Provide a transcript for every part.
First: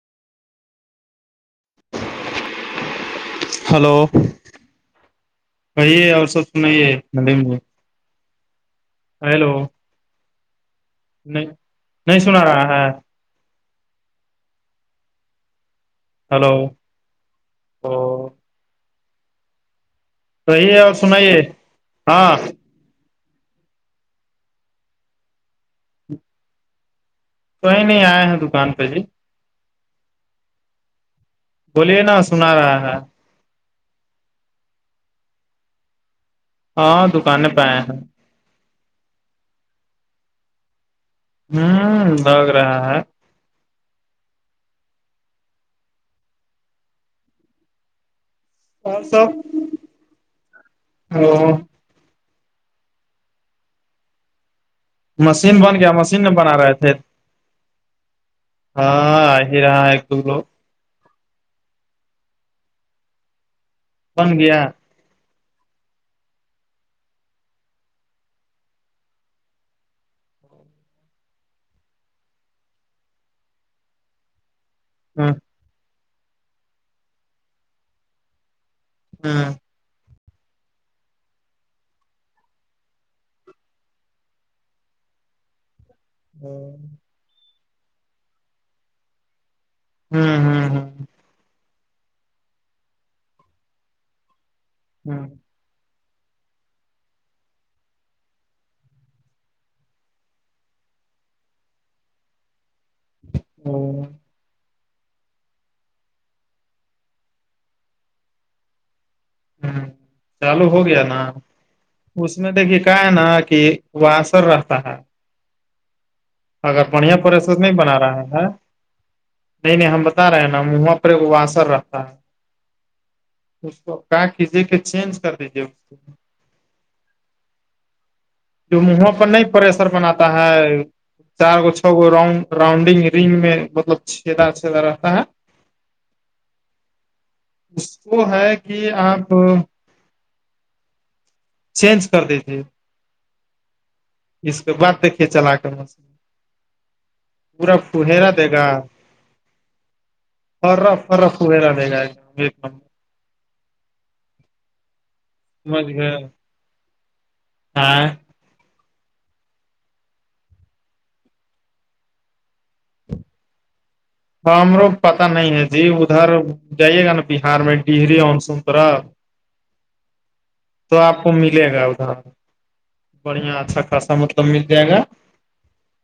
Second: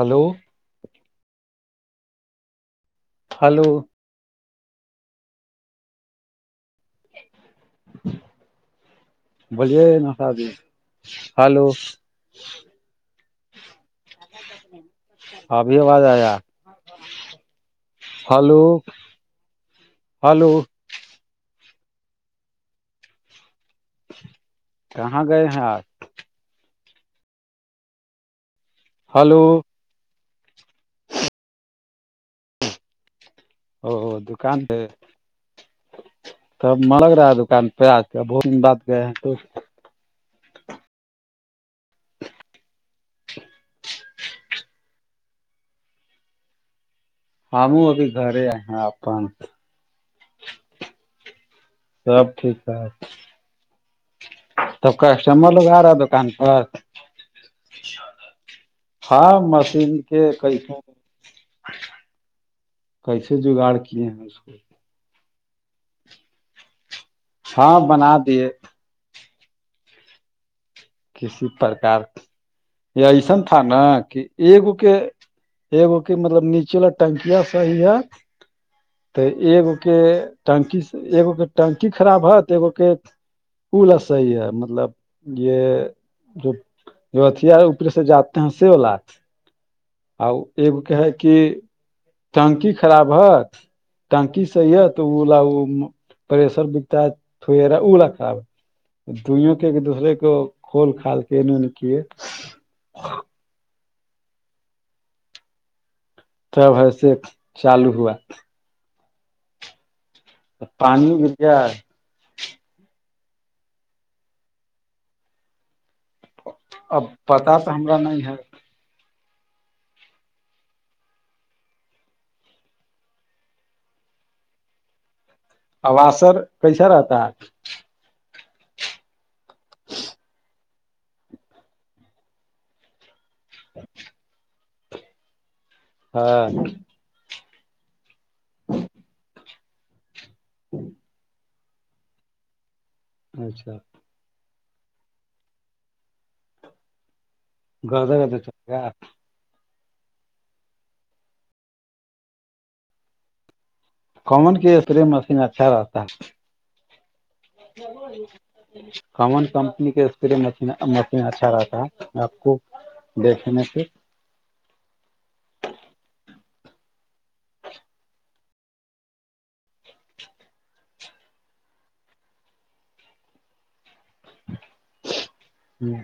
hello hello بی ہے اور سب سنے مل مج بلیے نسادی نہیں ہلو نہیں سنا رہا ہے ابھی آواز آ ہلو او فلو صی ہے اور سنائیے ہاں کہاں گئے ہیں آپ تویں نہیں آئے ہیں دکان پہ جی ہلو بولیے نا سنا رہا ہے او دکان پہ تب ہاں ملگ رہا ہے دکانیں پہ دکان آئے پس ہیں کیا بہت بات گئے ہیں تو ہوں لگ رہا ہے ہم ابھی گھر آئے اور سبہ [unintelligible] سب ٹھیک ٹھاک [unintelligible] تو کسٹمر مشین لوگ بن آ گیا رہا مشین دکان میں بنا پر [unintelligible] رہے تھے ہاں آ ہی رہا مسیح ہے ایک دو کے لوگ کیسوں کیسے جگاڑ کیے ہیں اس بن کو گیا ہاں بنا دیے کسی پرکار یہ ایسن تھا نا کہ ایگو کے ہ ایگو کی مطلب نیچےلا ٹنکیا سا ہیی ہے تو ہ ایگ کے ٹنکی ایگو کے ٹنکی خراب ہوت ایگو کے پولا صحی ہے مطلب یہ ہوں جو اتیا اوپر سے جاتے ہیں س وہ لات آ ہ ہ ایک کہ ہے کہ ٹنکی خراب ہےت ٹنکی صحیحت ہ ا ل پریسر بکتا ہے تھ رہا ا ل خراب دوئیوں کے ایک دوسرے کو فھول کھال کے اینےنے کے ہوں تب ایسے چالو ہوا ہوں چالو ہو گیا نا اس میں دیکھیے کہ ہے نا کہ وہاںسر رہتا ہے اگر بڑھیا پش نہیں بنا رہا ہے نہیں نہیں ہم بتا رہے ہیں نا ماں پ ایک وہ اثر رہتا ہے اس کو کا کیجیے کہ چینج کر دیجیے کو اوثر کیسا رہتا ہے جو منہوں پر نہیں پریسر بناتا ہے چار گو چھ گو رڈ رنڈنگ رنگ میں مطلب چھیدا چھیدا رہتا ہے ہاں اس کو ہے کہ آپ ہوں چینج کر دی ت اچھا اس کے بد دیکھیے چلا کر م پورا گدے پہرا گدے دے چلے گا اور رف رف وغیرہ دے گا ایک د ایک نم کومن کی اسپرے مشین اچھا سمجھ رہتا گئے ہاں [unintelligible] کمن کمپنی کے اسپے مشین اچھا رہتا آپ کو دیکھ مسی ہاں ہمرو پتا نہیں ہے جی ادھر جائیے گا نا بہار میں ڈہری آنسون پورا ہ تو آپ کو ملے گا ادھر بڑھیا اچھا خاصا مطلب مل جائے گا ہوں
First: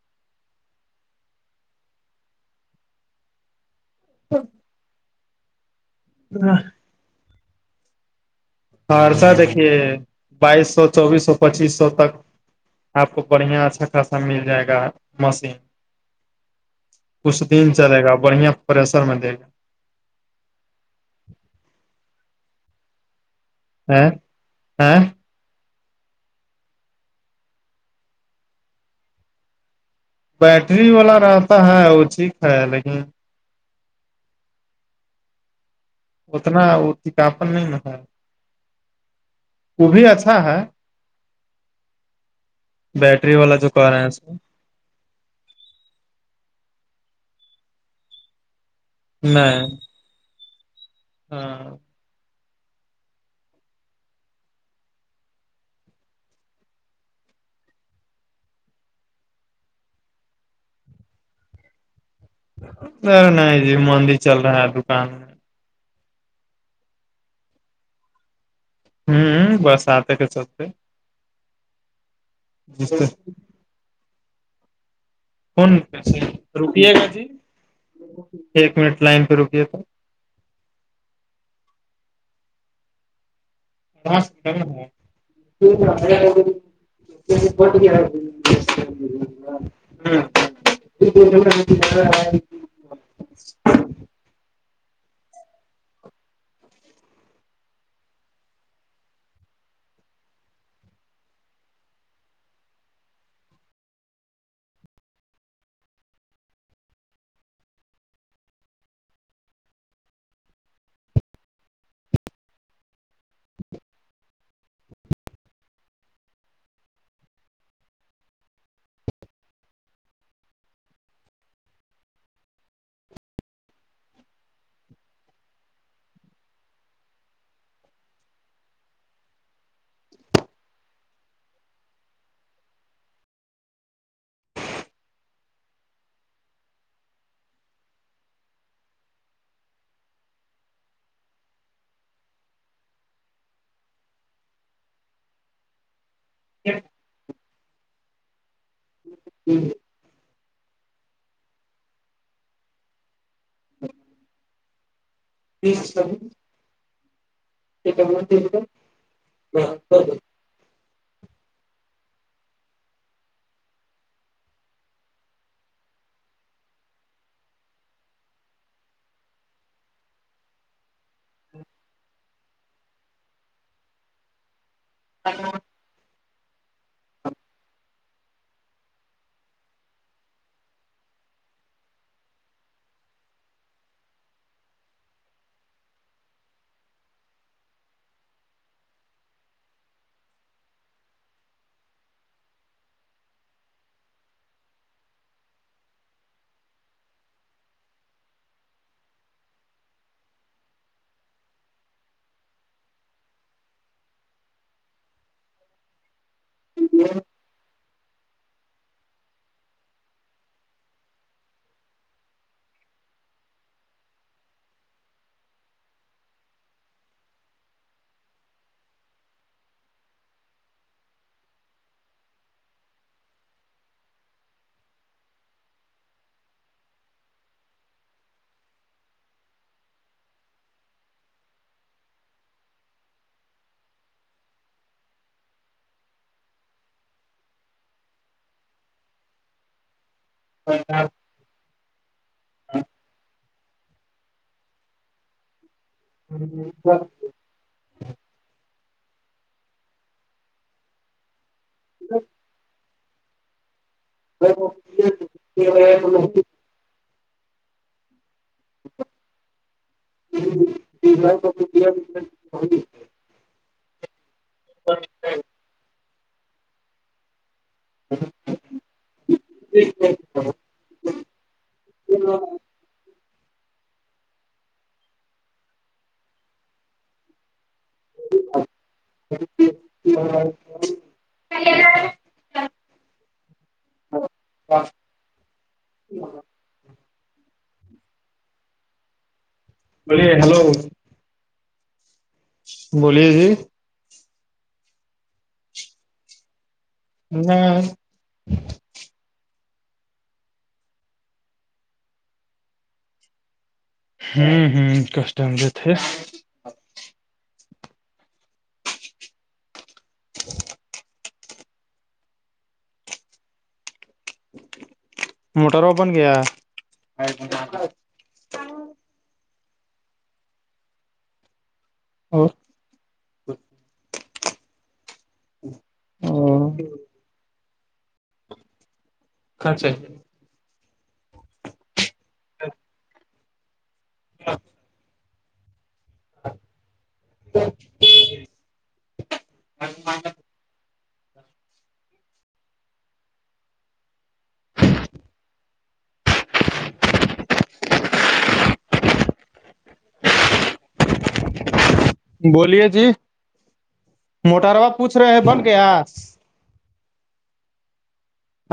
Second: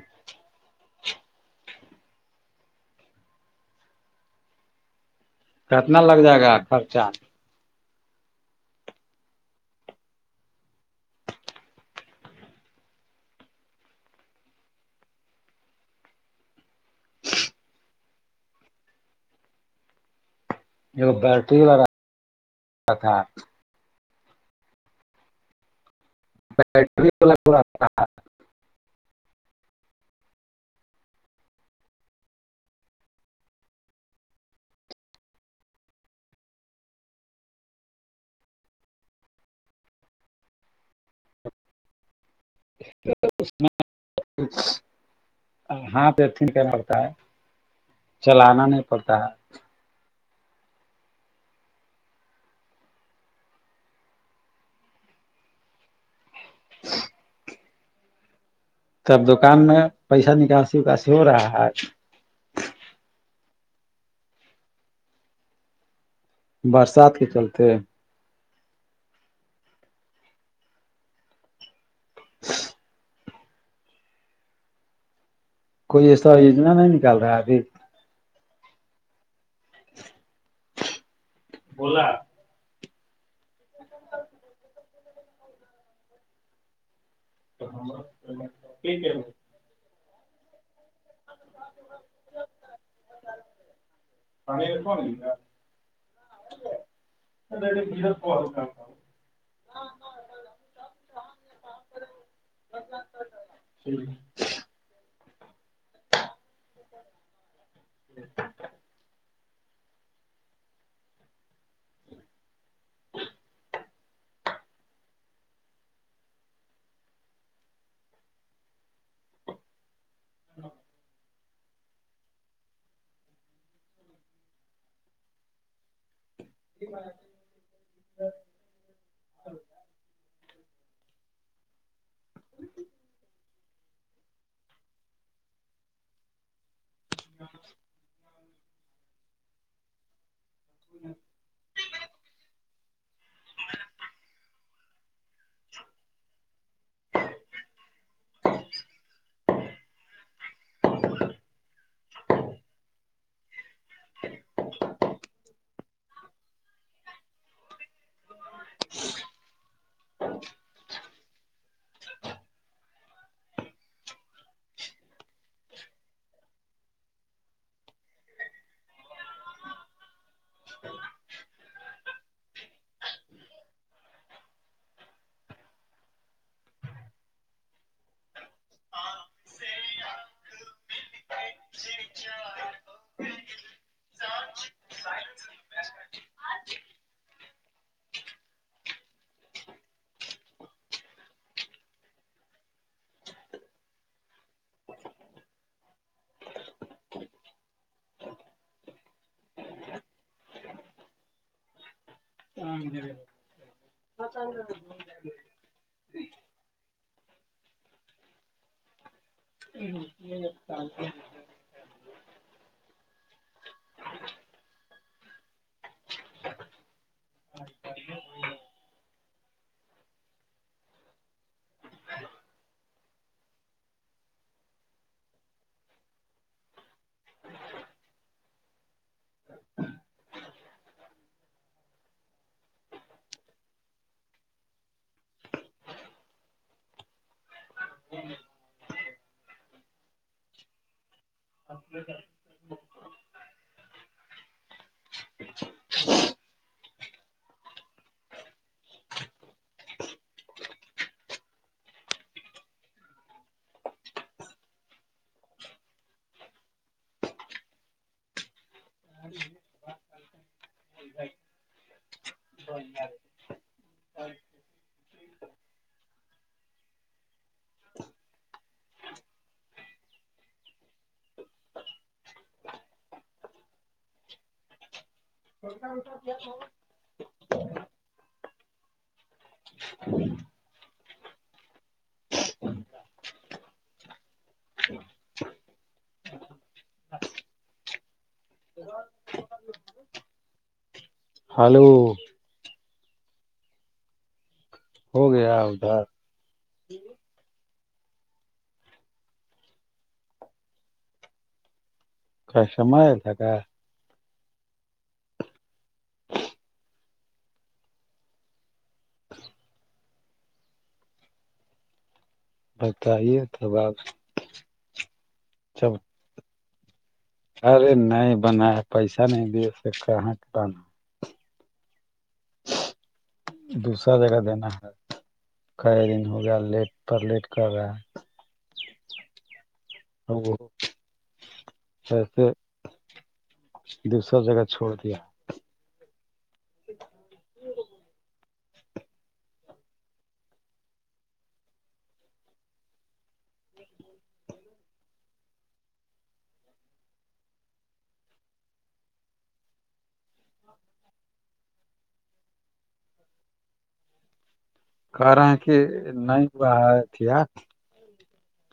توچ کتنا لگ جائے گا خرچہ سہرسہ دیکھیے بائیس سو چوبیس سو پچیس سو تک آپ کو بڑھیا اچھا خاصا مل جائے گا مشین کچھ دن چلے گا بڑھیا پریسر میں دے گا ایک بیٹری والا تھا ہ ہاں بٹریا بیٹری والا رہتا ہے وہ ٹھیک ہے لیکن اتنا وہتاپن نہیں ن ہے وہ بھی اچھا ہے بیٹری والا جو کار ہے اس میں ہاں پتن کہنا ہوتا ہے چلانا نہیں پڑتا ہے نہیں [inaudible] ہاں [inaudible] ت اب دکان میں پیسہ نکاسی اکاسی ہو رہا ہے [inaudible] نہیں نہیں جی مندی چل رہا ہے دکان میں برسات کے چلتے ہوں بس آتے کے چلتے [unintelligible] جر [unintelligible] فن پ کوئی سے ایسا یوجنا نہیں رکیے گا نکال جی رہا ہے ابھی ایک منٹ لائن پہ رکیے تو [unintelligible] بوزلا [unintelligible] ن [unintelligible] [inaudible] ہاں [unintelligible] [unintelligible] پانیلپ ل ال میر کو کا کا [unintelligible] جی [inaudible] ج [unintelligible] [inaudible] ہاں [inaudible] [inaudible] ہ [unintelligible] ج [unintelligible] جی [unintelligible] چ [unintelligible] پ م [unintelligible] ہ [unintelligible] ہاں ج [unintelligible] جی [inaudible] ہ یہ [unintelligible] اچ [unintelligible] ا [unintelligible] ہ [unintelligible] ہ [unintelligible] اچ [unintelligible] [inaudible] اچھا [unintelligible] جاں [unintelligible] [inaudible] اچ [unintelligible] ب [unintelligible] ٹھیک ب [unintelligible] [inaudible] چ [unintelligible] ہ [unintelligible] بے ہلو [unintelligible] ہلو بولیے جی [inaudible] [inaudible] [inaudible] ہوں ہوں کسٹم جو تھے [unintelligible] بتائیے تب آپ موٹر جب اپن گیا ارے نہیں بنایا پیسہ نہیں دیا اسے کہاں کے بنا اور دوسرا جگہ دینا ہے کئی دن ہو گیا لیٹ پر لیٹ کر رہا ہے خرچا [unintelligible] دوسرہ جگہ چھوڑ دیا [unintelligible] بولیے جی موٹار بپ کر رہا کی نہیں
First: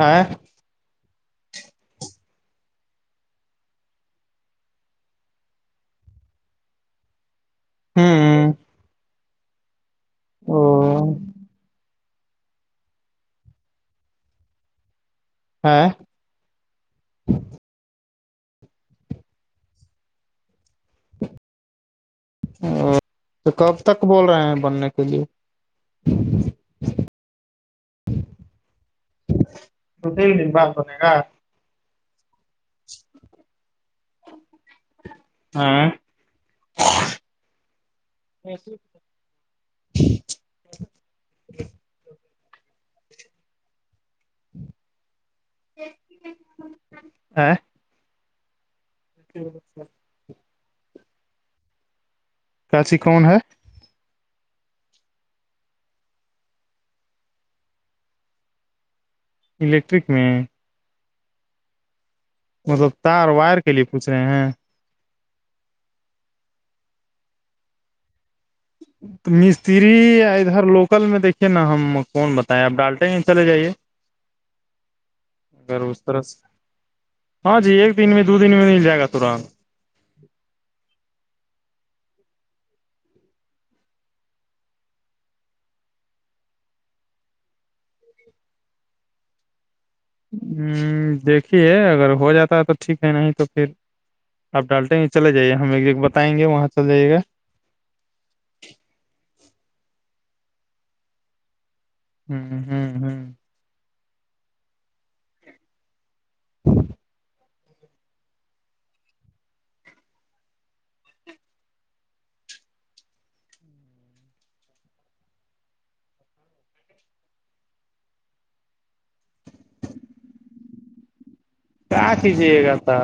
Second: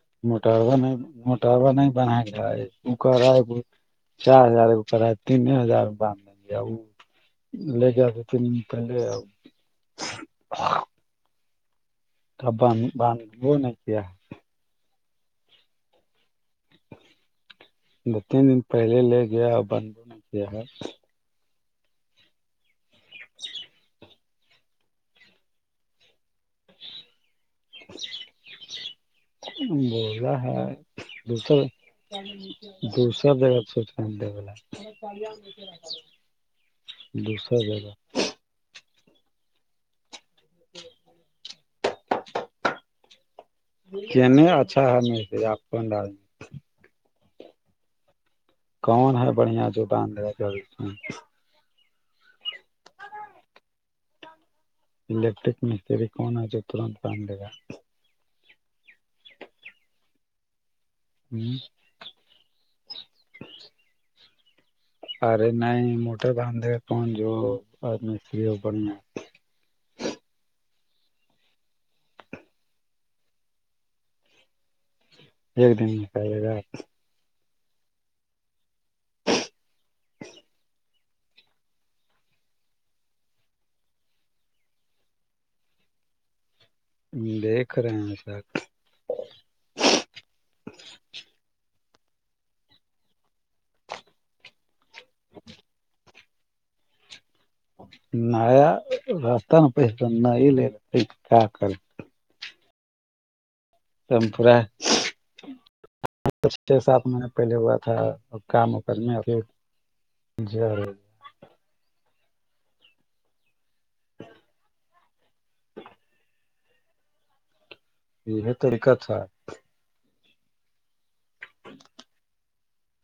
ا موٹاروا نہیں موٹاروا نہیں بنایا گرہا ہے چار ہزار کرا ہے تین ہزار لے جا دی تین ہوں پہلے [unintelligible] تب باند باند وہ نہیں کیا ہاں دو تین دن پہلے لے گیا بن نہیں کیا تو کب تک بول رہے ہیں بننے کے لیے [unintelligible] دو بولا تین دن ہے بعد بنے گا دوسر دوسرہ جگہ دوسرہ جگہ [unintelligible] [unintelligible] کہنے اچھا ہے سے آپ کو ڈال [unintelligible] کون ہے بڑھیا جوگان کاچی کون ہے الیکٹرک مستری کون ہے جو ترنت کام دیگا الیکٹرک میں ہوں مطلب تار وائر کے لیے پوچھ رہے ہیں ارے نہیں موٹر بان د کون جو مستری ہو تو مستری ادھر لوکل میں دیکھیے نا ہم کون بتائے آپ ڈالٹیں ہیں چلے جائیے [unintelligible] اگر اس طرح سے نکالے گا ہاں جی ایک دن میں دو دن میں مل جائے گا توران دیکھ رہے ہیں سر دیکھیے اگر ہو جاتا ہے تو ٹھیک ہے نہیں تو پھر آپ ڈالٹیں گے چلے جائیے ہم ایک بتائیں گے وہاں چل جائیے گا نیا رستتا ن پیس تو نہیں لے پ کیا کر ہم ہم ہم پورا ساتھ میں پہلے ہوا تھا کام و کرنے [unintelligible] یہ ہے تریقس ہے کیا کھیچیے گا تھا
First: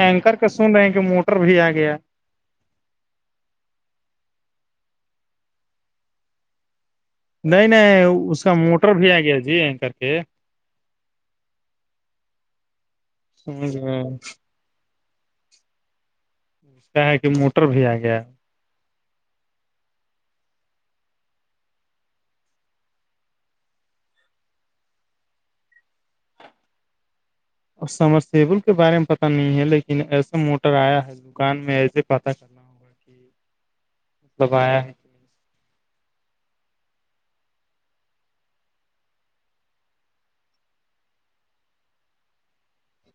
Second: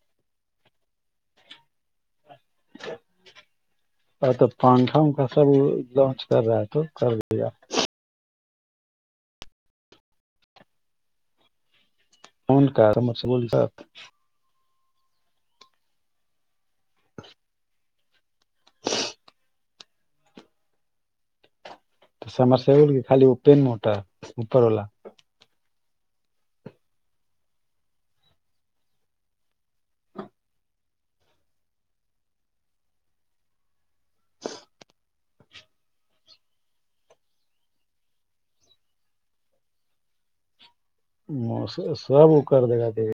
اینکر کا سن رہے ہیں کہ موٹر بھی آ گیا اچ ا تو پانکھوں کا سب لانچ کر رہا ہے تو کر دیا نہیں نہیں اس کا موٹر بھی آ گیا جی این کر کے کون کا م سےے بولتا سمجھ گئے اس کیا ہے کہ موٹر بھی آ گیا تو سمرسبول کی خالی وہ پین موٹر اوپر والا اور سمرسیبل کے بارے میں پتتا نہیں ہے لیکن ایسا موٹر آیا ہے دکان میں ایسے پتا کرنا گا مطلب آیا ہے م سب کرارد گادے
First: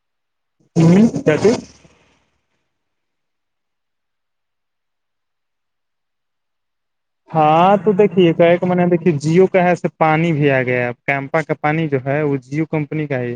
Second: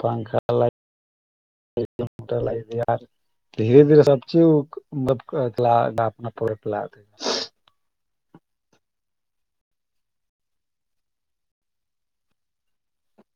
پنکھا ل ہ کیا چیز گ دھیرے دھیرے سب چیز مطلب اپنا ہاں تو دیکھیے ایک م دیکے جیو کا ہےے پانی بھی آ گیا ہے ا کیمپا کا پانی جو ہے وہ جیو کمپنی کا ہے